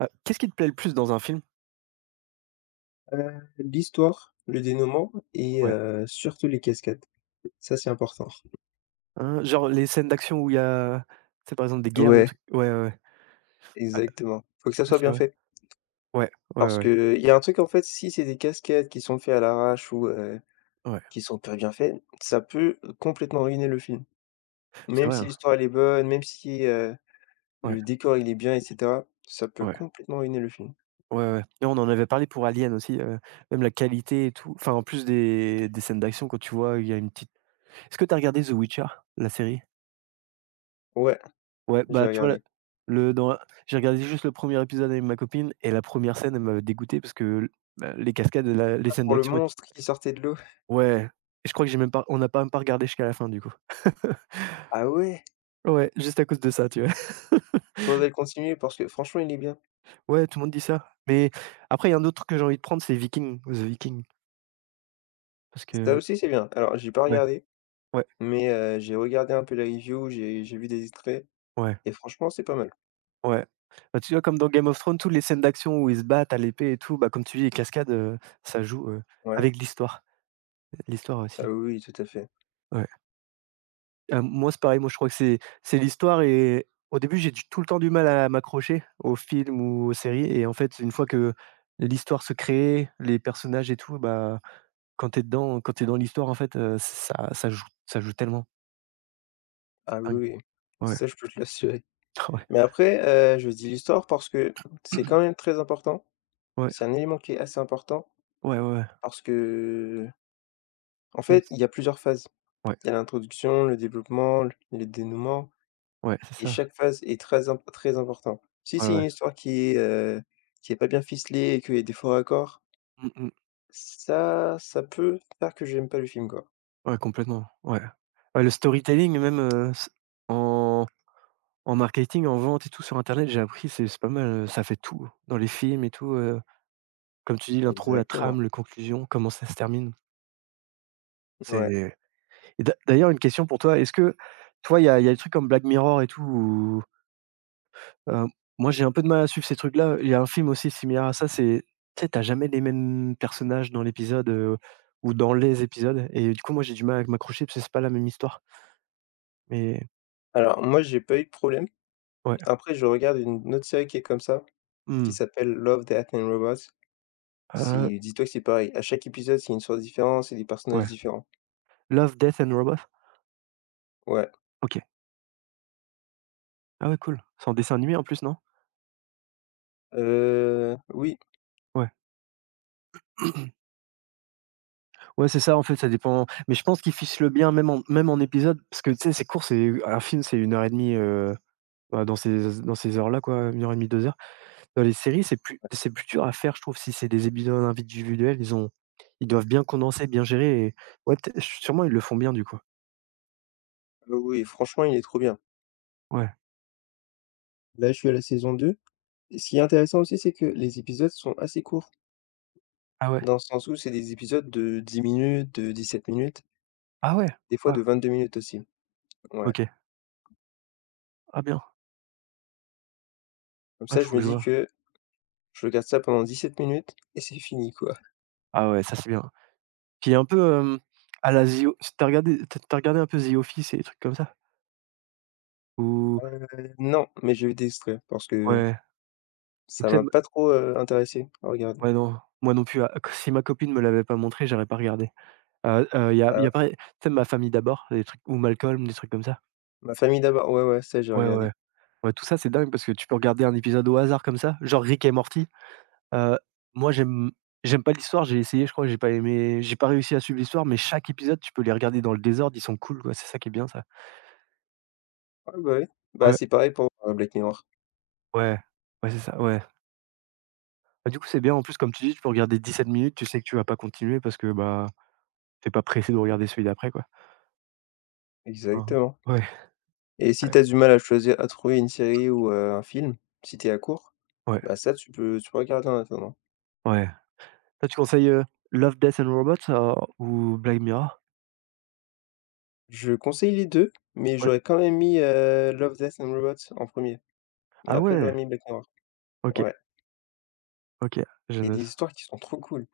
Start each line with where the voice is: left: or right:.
right: Ah, qu'est-ce qui te plaît le plus dans un film?
left: L'histoire, le dénouement et
right: Ouais.
left: surtout les cascades. Ça, c'est important.
right: Hein, genre les scènes d'action où il y a, tu sais, par exemple des guerres ou des
left: Ouais.
right: trucs, ouais, ouais, ouais. Ah,
left: Exactement. Faut que ça
right: ah,
left: soit
right: c'est
left: bien
right: vrai.
left: fait.
right: Ouais, ouais,
left: Parce
right: ouais,
left: que il y a un truc, en fait, si c'est des cascades qui sont faits à l'arrache ou
right: ouais.
left: qui sont pas bien faites, ça peut complètement ruiner le film.
right: C'est
left: Même
right: vrai,
left: si
right: hein.
left: l'histoire, elle est bonne, même si,
right: Ouais,
left: le décor, il est bien et cetera, ça peut
right: ouais,
left: complètement ruiner le film.
right: ouais, ouais. Et on en avait parlé pour Alien aussi, même la qualité et tout. Enfin, en plus des scènes d'action quand tu vois, il y a une petite est-ce que tu as regardé The Witcher, la série?
left: Ouais,
right: Ouais,
left: j'ai
right: bah, tu vois la
left: regardé.
right: le dans la j'ai regardé juste le premier épisode avec ma copine, et la première scène, elle m'avait dégoûté parce que, bah, les cascades, la les
left: Ah,
right: scènes
left: pour le
right: d'action étaient,
left: monstre qui sortait de l'eau.
right: ouais, et je crois que j'ai même pas on n'a pas même pas regardé jusqu'à la fin, du coup.
left: Ah ouais!
right: Ouais, juste à cause de ça, tu vois?
left: Faudrait le continuer parce que franchement, il est bien.
right: Ouais, tout le monde dit ça. Mais après, il y a un autre truc que j'ai envie de prendre, c'est Viking, The Viking. Parce
left: Ça
right: que,
left: aussi, c'est bien. Alors, j'ai pas
right: ouais,
left: regardé.
right: ouais,
left: Mais j'ai regardé un peu la review, j'ai vu des extraits
right: ouais,
left: et franchement, c'est pas mal.
right: ouais. Bah, tu vois, comme dans Game of Thrones, toutes les scènes d'action où ils se battent à l'épée et tout, bah, comme tu dis, les cascades, ça joue,
left: Ouais.
right: avec l'histoire. L'histoire
left: Ah
right: aussi.
left: oui, oui, tout à fait.
right: Ouais. Ah, moi, c'est pareil, moi, je crois que c'est l'histoire, et au début, j'ai du tout le temps du mal à m'accrocher aux films ou aux séries, et en fait, une fois que l'histoire se crée, les personnages et tout, bah, quand tu es dedans, quand tu es dans l'histoire, en fait, ça joue tellement.
left: Ah
right: Ah oui.
left: oui, oui.
right: Ouais.
left: Ça, je peux te l'assurer.
right: Ah ouais.
left: Mais après, je dis l'histoire parce que c'est quand même très important.
right: Ouais.
left: C'est un élément qui est assez important
right: Ouais, ouais, ouais.
left: parce que en
right: Même
left: fait,
right: s
left: il y a plusieurs phases.
right: Ouais,
left: Il y a l'introduction, le développement, l le dénouement
right: ouais, c'est
left: et
right: ça.
left: chaque phase est très important. Si
right: Ouais,
left: c'est une
right: ouais.
left: histoire qui est pas bien ficelée et qu'il y a des faux raccords,
right: Mmh mh.
left: ça peut faire que j'aime pas le film, quoi.
right: Ouais, complètement. Ouais. Ouais, le storytelling même, s en en marketing, en vente et tout sur internet, j'ai appris, c'est pas mal, ça fait tout dans les films et tout, comme tu dis, l'intro, la
left: Exactement.
right: trame, le conclusion, comment ça se termine.
left: Ouais.
right: C'est et d'a d'ailleurs, une question pour toi, est-ce que, toi, il y a des trucs comme Black Mirror et tout, où Heu, moi, j'ai un peu de mal à suivre ces trucs-là. Il y a un film aussi similaire à ça, c'est tu sais, t'as jamais les mêmes personnages dans l'épisode, ou dans les épisodes, et du coup, moi, j'ai du mal à m'accrocher parce que c'est pas la même histoire. Mais,
left: Alors moi, j'ai pas eu de problème.
right: ouais.
left: Après, je regarde une autre série qui est comme ça, qui
right: Mmh.
left: s'appelle Love, Death and Robots.
right: Heu,
left: C'est dis-toi que c'est pareil. À chaque épisode, c'est une histoire différente, c'est des personnages
right: ouais.
left: différents.
right: Love, Death and Robots?
left: Ouais.
right: OK. Ah ouais, cool. C'est en dessin animé en plus, non?
left: Heu, oui,
right: Ouais. Ouais, c'est ça, en fait, ça dépend, mais je pense qu'ils fichent le bien même en épisode, parce que, tu sais, c'est court, c'est un film, c'est une heure et demie, bah, dans ces heures-là, quoi. Une heure et demie, 2 heures. Dans les séries, c'est plus dur à faire, je trouve, si c'est des épisodes individuels, ils doivent bien condenser, bien gérer, et, ouais, peut sûrement, ils le font bien, du coup.
left: euh, oui, franchement, il est trop bien.
right: Ouais.
left: Là, je suis à la saison 2. Et ce qui est intéressant aussi, c'est que les épisodes sont assez courts,
right: Ah ouais.
left: dans le sens où c'est des épisodes de 10 minutes, de 17 minutes,
right: Ah ouais?
left: des fois
right: Ouais,
left: de 22 minutes aussi. Ouais.
right: OK. Ah bien.
left: Comme
right: Ouais,
left: ça, je
right: faut
left: me
right: que je
left: dis
right: vois.
left: que je regarde ça pendant 17 minutes et c'est fini, quoi.
right: Ah ouais, ça, c'est bien. Puis un peu, à la The O tu regardé, t'as as regardé un peu The Office et des trucs comme ça? Ou
left: Heu, non, mais je vais t'extraire parce que
right: ouais, ou
left: ça
right: tu sais
left: m'a pas trop, intéressé à regarder.
right: ouais, non, moi non plus, ah, si ma copine me l'avait pas montré, j'aurais pas regardé. Il y a
left: Ah
right: il y
left: ouais.
right: a pareil, tu sais, Ma famille d'abord, des trucs, ou Malcolm, des trucs comme ça?
left: Ma famille d'abord, ouais, ouais, ça j'ai
right: Ouais,
left: regardé.
right: ouais. Ouais, tout ça, c'est dingue, parce que tu peux regarder un épisode au hasard comme ça, genre Rick et Morty. Heu, moi, j'aime pas l'histoire, j'ai essayé, je crois, j'ai pas réussi à suivre l'histoire, mais chaque épisode, tu peux les regarder dans le désordre, ils sont cool, quoi. C'est ça qui est bien, ça.
left: Ouais, bah, oui. Bah,
right: Ouais,
left: c'est pareil pour, Black Mirror.
right: ouais, ouais, c'est ça, ouais. Bah, du coup, c'est bien, en plus, comme tu dis, tu peux regarder 17 minutes, tu sais que tu vas pas continuer, parce que, bah, t'es pas pressé de regarder celui d'après, quoi. Enfin,
left: Exactement,
right: ouais,
left: et si
right: ouais,
left: tu as du mal à choisir à trouver une série ou, un film, si tu es à court,
right: ouais,
left: bah, ça tu peux regarder en attendant.
right: ouais. Toi, tu conseilles, Love, Death& and Robots, ou Black Mirror?
left: Je conseille les 2, mais
right: Ouais.
left: j'aurais quand même mis, Love, Death and Robots en premier. Et
right: Ah
left: après
right: ouais!
left: j'aurais mis Black Mirror.
right: OK,
left: Ouais,
right: OK, je
left: et des
right: note.
left: histoires qui sont trop cool.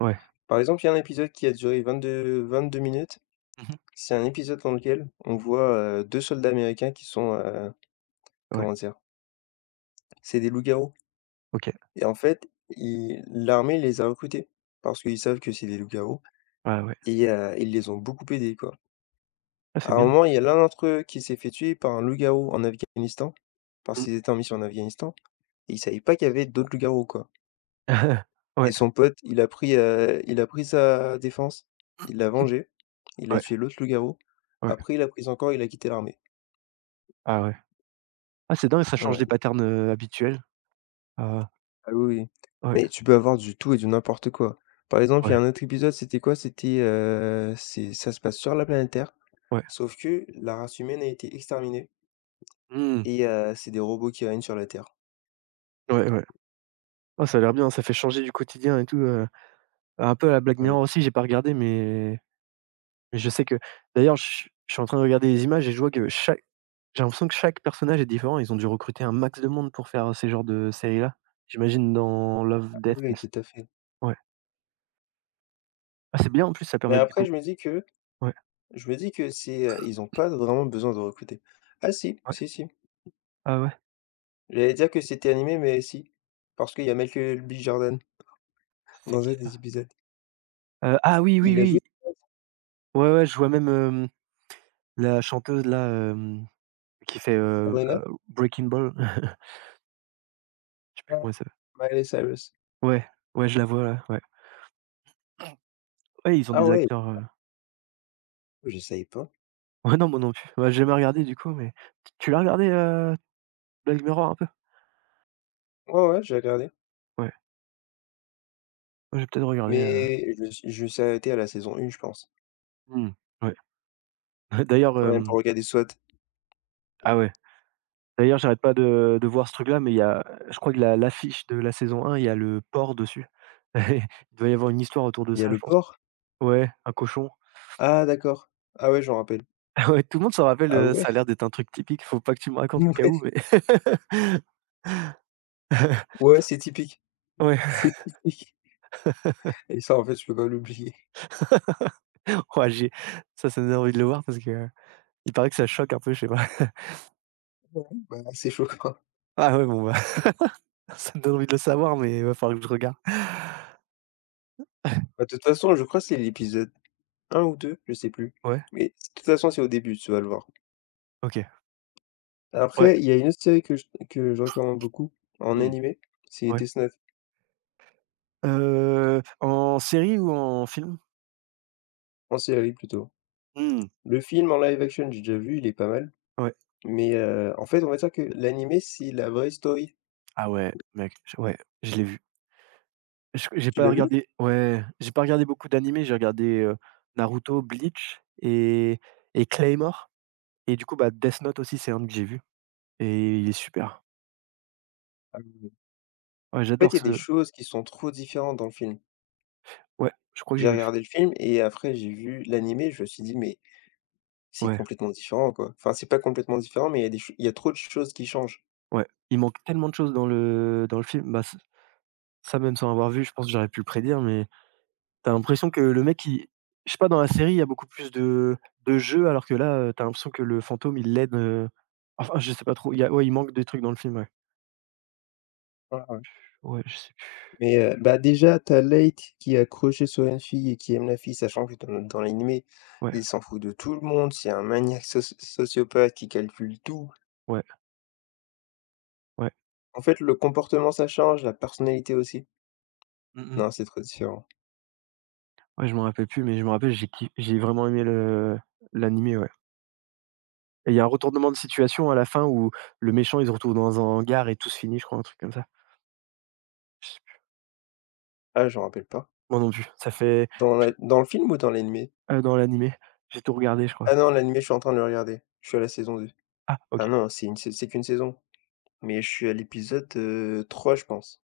right: Ouais.
left: Par exemple, il y a un épisode qui a duré 22-22 minutes.
right: Mmh.
left: C'est un épisode dans lequel on voit, 2 soldats américains qui sont,
right: Ouais,
left: comment dire? C'est des loups-garous
right: OK.
left: et en fait, ils l'armée les a recrutés parce qu'ils savent que c'est des loups-garous
right: Ah ouais.
left: et ils les ont beaucoup aidés, quoi.
right: Ah c'est
left: À un
right: bien.
left: moment, il y a l'un d'entre eux qui s'est fait tuer par un loup-garou en Afghanistan, parce
right: Mmh.
left: qu'ils étaient en mission en Afghanistan et ils savaient pas qu'il y avait d'autres loups-garous, quoi. Et
right: Ouais,
left: son pote, il a pris sa défense, il l'a vengé, il a
right: ouais,
left: tué l'autre loup-garou.
right: ouais.
left: Après, il a quitté l'armée.
right: Ah ouais. Ah c'est dingue, ça change des
left: Ouais.
right: patterns, habituels. Ah
left: Ah oui, oui.
right: ouais,
left: Mais tu peux avoir du tout et du n'importe quoi. Par exemple, il y
right: ouais,
left: a un autre épisode, c'était quoi? C'était, c'est ça se passe sur la planète Terre,
right: ouais.
left: sauf que la race humaine a été exterminée
right: Mmh.
left: et c'est des robots qui règnent sur la Terre.
right: Ouais, ouais. Ah ça a l'air bien, ça fait changer du quotidien et tout, un peu à la Black
left: Ah oui.
right: Mirror aussi, j'ai pas regardé, mais je sais que, d'ailleurs, je suis en train de regarder les images, et je vois que chaque j'ai l'impression que chaque personnage est différent. Ils ont dû recruter un max de monde pour faire ces genres de séries-là. J'imagine dans Love,
left: Ah oui,
right: Death and,
left: oui, tout à fait.
right: ouais. Ah c'est bien en plus, ça
left: Mais
right: permet de
left: après,
right: décou ouais,
left: je me dis que c'est, ils ont pas vraiment besoin de recruter. Ah si,
right: ouais.
left: si, si.
right: Ah ouais,
left: J'allais dire que c'était animé, mais si, parce qu'il y a Michael B. Jordan
right: c'est
left: dans un
right: qui
left: des
right: ça?
left: épisodes.
right: Ah oui, oui,
left: Il a joué
right: oui. Ouais, ouais, je vois même, la chanteuse là, qui fait,
left: Sabrina
right: Breaking Ball. Je sais plus
left: dans
right: comment elle s'appelle.
left: Miley Cyrus.
right: Ouais, ouais, je la vois là, ouais. Ouais, ils ont
left: Ah
right: des
left: ouais,
right: acteurs,
left: je savais pas.
right: ouais, non, moi non plus. Ouais, j'ai jamais regardé, du coup, mais t tu l'as regardé, Black Mirror un peu?
left: Ouais, ouais, j'ai regardé,
right: Ouais, ouais, j'ai peut-être regardé,
left: mais je me suis arrêté à la saison 1, je pense.
right: mmh, ouais. D'ailleurs,
left: Ouais,
right: hem
left: pour regarder SWAT.
right: ah ouais, d'ailleurs, j'arrête pas de voir ce truc-là, mais il y a je crois que la l'affiche de la saison 1, il y a le porc dessus. Il doit y avoir une histoire autour de
left: Il y a
right: ça, je
left: le
right: pense.
left: porc?
right: Ouais, un cochon.
left: Ah d'accord. Ah ouais, je m'en rappelle.
right: Ah ouais, tout le monde s'en rappelle,
left: Ah ouais?
right: ça a l'air d'être un truc typique, faut pas que tu me racontes au cas où, mais
left: Ouais, ouais, c'est typique,
right: ouais,
left: c'est typique et ça, en fait, je peux pas l'oublier.
right: ouais j'ai ça me donne envie de le voir, parce que, il paraît que ça choque un peu, je sais pas.
left: Ouais, bah, c'est choquant.
right: Ah ouais, bon, bah, ça me donne envie de le savoir, mais il va falloir que je regarde.
left: Bah, de toute façon, je crois que c'est l'épisode un ou deux, je sais plus,
right: Ouais,
left: mais de toute façon, c'est au début, tu vas le voir.
right: OK. Ouais,
left: Après, il y a une autre série que je recommande beaucoup en
right: mmh,
left: animé, c'est
right: ouais.
left: Death Note,
right: En série ou en film?
left: en série plutôt.
right: Mmh,
left: Le film en live action, j'ai déjà vu, il est pas mal,
right: ouais.
left: mais en fait, on va dire que l'animé, c'est la vraie story.
right: Ah ouais, mec, j ouais, je l'ai vu. J'ai
left: Tu
right: pas
left: l'as vu?
right: regardé, ouais, j'ai pas regardé beaucoup d'animés, j'ai regardé, Naruto, Bleach, et Claymore. Et du coup, bah, Death Note aussi, c'est un que j'ai vu, et il est super.
left: Ah oui.
right: Ouais,
left: En fait, il
right: j'adore
left: y a des
right: ce
left: choses qui sont trop différentes dans le film.
right: ouais, je crois que
left: J'ai
right: j'ai vu.
left: regardé le film et après j'ai vu l'animé, je me suis dit: «Mais c'est
right: Ouais,
left: complètement différent, quoi.» Enfin, c'est pas complètement différent, mais il y a trop de choses qui changent.
right: ouais. Il manque tellement de choses dans le film. Bah, ç ça, même sans avoir vu, je pense que j'aurais pu le prédire, mais t'as l'impression que le mec, il je sais pas, dans la série, il y a beaucoup plus de jeux, alors que là, tu l'impression que le fantôme, il l'aide, enfin, je sais pas trop, il y a ouais, il manque des trucs dans le film, ouais.
left: Ouais, ouais.
right: Ouais, je sais plus.
left: Mais, bah, déjà, tu as Leït qui est accroché sur une fille et qui aime la fille, sachant que dans l'animé,
right: Ouais,
left: il s'en fout de tout le monde, c'est un maniaque sociopathe qui calcule tout.
right: ouais, ouais.
left: En fait, le comportement, ça change, la personnalité aussi.
right: Mmh mh.
left: Non, c'est trop différent.
right: Ouais, je m'en rappelle plus, mais je me rappelle, j'ai vraiment aimé le l'animé, ouais. Et il y a un retournement de situation à la fin, où le méchant, il se retrouve dans un hangar et tout se finit, je crois, un truc comme ça. Je sais plus.
left: Ah, je me rappelle pas.
right: Moi non plus, ça fait
left: Dans la dans le film ou dans l'animé?
right: dans l'animé, j'ai tout regardé, je crois.
left: Ah non, l'animé, je suis en train de le regarder. Je suis à la saison deux.
right: Ah OK,
left: Ah non, c'est une sai c'est qu'une saison, mais je suis à l'épisode, 3, je pense.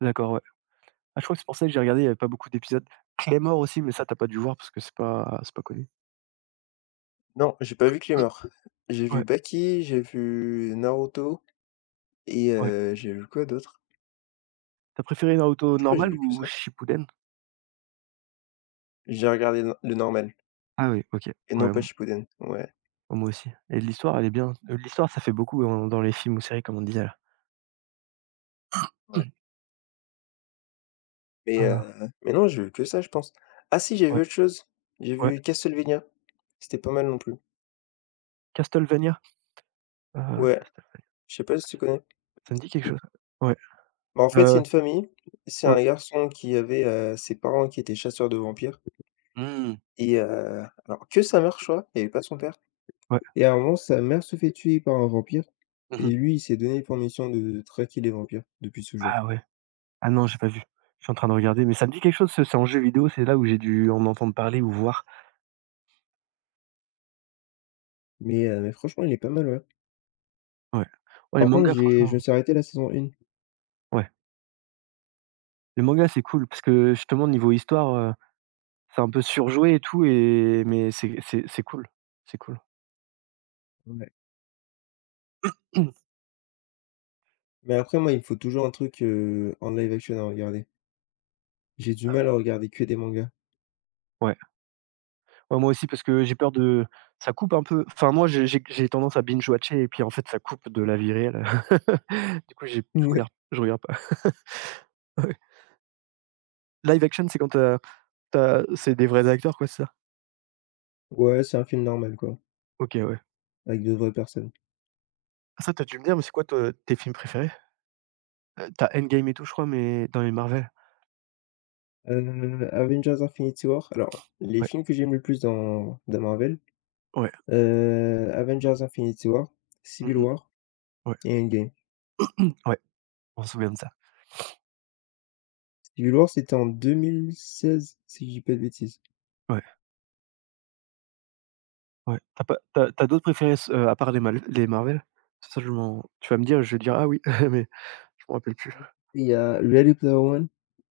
right: d'accord, ouais. Ah, je crois que c'est pour ça que j'ai regardé, il y avait pas beaucoup d'épisodes. Claymore aussi, mais ça, t'as pas dû voir, parce que c'est pas connu.
left: Non, j'ai pas vu Claymore. J'ai vu
right: Ouais,
left: Baki, j'ai vu Naruto et
right: ouais.
left: j'ai vu quoi d'autre?
right: T'as préféré Naruto
left: Je crois que j'ai
right: normal
left: vu que
right: ou
left: ça.
right: Shippuden?
left: J'ai regardé le normal
right: Ah oui, OK.
left: et
right: Ouais,
left: non pas
right: m
left: Shippuden, ouais,
right: moi aussi, et l'histoire, elle est bien. L'histoire, ça fait beaucoup dans les films ou séries, comme on disait là.
left: ouais. Mais heu,
right: Ah
left: mais non, j'ai vu que ça, je pense. Ah si, j'ai vu
right: ouais,
left: autre chose, j'ai
right: ouais.
left: vu Castlevania, c'était pas mal non plus.
right: Castlevania? Heu,
left: Ouais,
right: Castleva
left: je sais pas si tu connais?
right: ça me dit quelque chose. Ouais,
left: Bah, en fait, c'est
right: heu,
left: une famille, c'est
right: ouais.
left: un garçon qui avait, ses parents qui étaient chasseurs de vampires
right: Mmh.
left: et alors que sa mère, je crois, il y avait pas son père
right: Ouais.
left: et à un moment, sa mère se fait tuer par un vampire
right: Mmh mh.
left: et lui, il s'est donné pour mission de traquer les vampires depuis ce jour.
right: Ah ouais. Ah non, j'ai pas vu. Je suis en train de regarder, mais ça me dit quelque chose, ce c'est en jeu vidéo, c'est là où j'ai dû en entendre parler ou voir.
left: Mais franchement, il est pas mal, ouais.
right: Ouais. Ouais, les
left: Par contre,
right: mangas
left: j'ai je
right: franchement,
left: me suis arrêté la saison 1.
right: ouais. Les mangas, c'est cool, parce que justement, niveau histoire, c'est un peu surjoué et tout, et mais c'est cool, c'est cool.
left: Ouais. Mais après, moi, il me faut toujours un truc, en live action à regarder. J'ai du mal à regarder que des mangas.
right: Ouais. Ouais, moi aussi, parce que j'ai peur de ça coupe un peu, enfin moi, j'ai tendance à binge watcher et puis en fait, ça coupe de la vie réelle. Du coup, j'ai je
left: Ouais,
right: regarde je regarde pas. Ouais. Live action, c'est quand tu as c'est des vrais acteurs, quoi, c'est ça?
left: ouais, c'est un film normal, quoi,
right: OK, ouais.
left: avec de vraies personnes.
right: Ah, ça, t'as dû me dire, mais c'est quoi, toi, tes films préférés? Tu Endgame et tout, je crois, mais dans les Marvel?
left: Avengers Infinity War, alors, les
right: Ouais,
left: films que j'aime le plus dans Marvel,
right: ouais,
left: Avengers Infinity War, Civil
right: mmh mh,
left: War
right: ouais,
left: et Endgame.
right: ouais, on se souvient de ça.
left: Civil War, c'était en 2016, si je dis pas de bêtises.
right: Ouais, ouais. T'as pas t'as as d'autres préférés, s à part les mal les Marvel? Ça, je m'en tu vas me dire, je vais dire: «Ah oui», mais je me rappelle plus.
left: Il y a Ready Player One,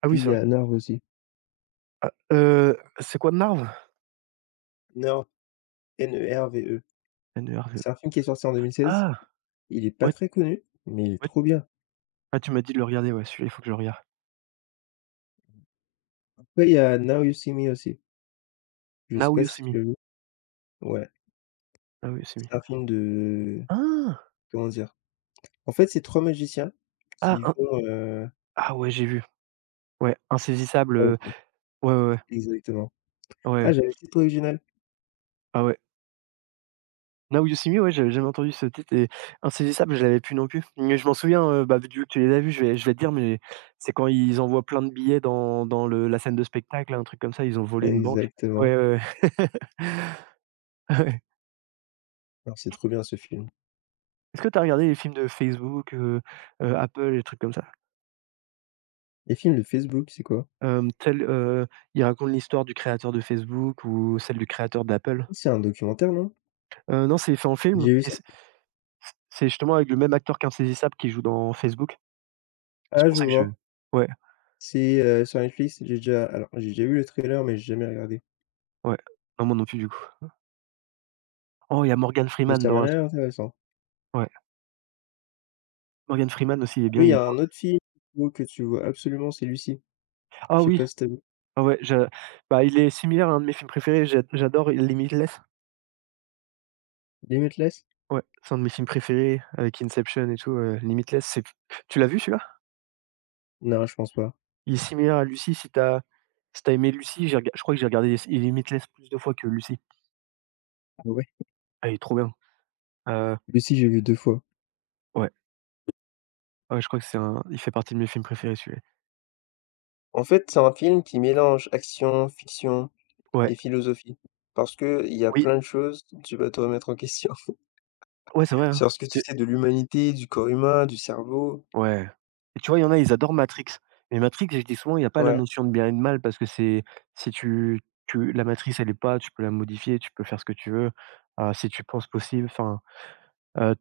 right: Ah
left: puis
right: oui,
left: il
right: c'est
left: y
right: vrai.
left: a Nerve aussi.
right: Ah, c'est quoi Narv?
left: Nerve, N-E-R-V-E.
right: Nerve.
left: C'est un film qui est sorti en 2016.
right: Ah!
left: Il est pas
right: Ouais,
left: très connu, mais il est
right: ouais,
left: trop bien.
right: ah, tu m'as dit de le regarder, ouais, celui-là, il faut que je le regarde.
left: Ouais, il y a Now You See Me aussi. Je sais
right: Now
left: pas
right: You
left: si
right: See
left: tu
right: Me,
left: l'as vu? Ouais,
right: Now You See Me.
left: c'est un film de
right: Ah!
left: comment dire? En fait, c'est 3 magiciens
right: Ah,
left: qui
right: in
left: vont,
right: ah ouais, j'ai vu. Ouais, Insaisissable,
left: ah OK,
right: ouais, ouais, ouais.
left: exactement.
right: Ouais, ouais.
left: Ah, j'avais le titre original.
right: Ah ouais. Now You See Me, ouais, j'avais jamais entendu ce titre, et Insaisissable, je l'avais plus non plus. Mais je m'en souviens, bah, vu que tu les as vus, je vais te dire, mais c'est quand ils envoient plein de billets dans le la scène de spectacle, un truc comme ça, ils ont volé une banque.
left: Exactement.
right: Ouais, ouais, ouais. Ouais.
left: Alors c'est trop bien ce film.
right: Est-ce que tu as regardé les films de Facebook, Apple, les trucs comme ça?
left: Les films de Facebook, c'est quoi?
right: Hem, tel, heu, il raconte l'histoire du créateur de Facebook ou celle du créateur d'Apple.
left: C'est un documentaire, non?
right: Non, c'est fait en film,
left: J'ai vu
right: et
left: ça.
right: c'est c'est justement avec le même acteur qu'Insaisissable qui joue dans Facebook. C'est
left: Ah,
right: pour
left: je
right: ça que je,
left: vois.
right: ouais,
left: C'est, sur Netflix, j'ai déjà vu le trailer, mais j'ai jamais regardé.
right: ouais. Non, moi non plus, du coup. Oh, il y a Morgan
left: Mais
right: Freeman
left: ça m'a
right: dans un film.
left: l'air intéressant.
right: Ouais, Morgan Freeman aussi, il est
left: Ah
right: bien,
left: oui, il y
right: il
left: a
right: est dans,
left: un autre film, que tu vois absolument, c'est Lucy. Je
right: ah
left: sais
right: oui,
left: pas si t'as vu?
right: ah ouais, je, bah, il est similaire à un de mes films préférés, j'adore Limitless.
left: Limitless?
right: Ouais, c'est un de mes films préférés avec Inception et tout, Limitless, c'est tu l'as vu celui-là?
left: Non, je pense pas.
right: Il est similaire à Lucy, si t'as aimé Lucy, j'ai rega je crois que j'ai regardé s Limitless plus de fois que Lucy. Ah, il est trop bien. Heu,
left: Lui aussi, j'ai vu deux fois.
right: ouais, ouais, je crois que c'est un il fait partie de mes films préférés, celui-là.
left: En fait, c'est un film qui mélange action, fiction
right: Ouais,
left: et philosophie. Parce que il y a
right: oui,
left: plein de choses, tu vas te remettre en question
right: ouais, c'est vrai, hein.
left: sur ce que tu sais de l'humanité, du corps humain, du cerveau.
right: Ouais. Et tu vois, il y en a, ils adorent Matrix. Mais Matrix, je dis souvent, il y a pas la
left: Ouais.
right: notion de bien et de mal, parce que c'est si tu, la matrice, elle est pas, tu peux la modifier, tu peux faire ce que tu veux, si tu penses possible, enfin, heu,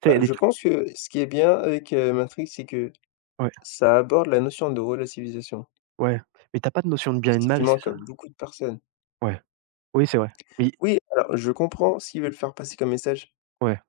right: tu sais, il
left: Bah,
right: y a des
left: je
right: trucs,
left: pense que ce qui est bien avec, Matrix, c'est que
right: ouais,
left: ça aborde la notion de relativisation,
right: ouais, mais t'as pas de notion de bien et de
left: ce qui
right: mal, c'est
left: manque à
right: ça?
left: beaucoup de personnes.
right: Ouais. Oui, c'est vrai. Oui,
left: Oui, alors je comprends ce qu'ils veulent faire passer comme message.
right: ouais.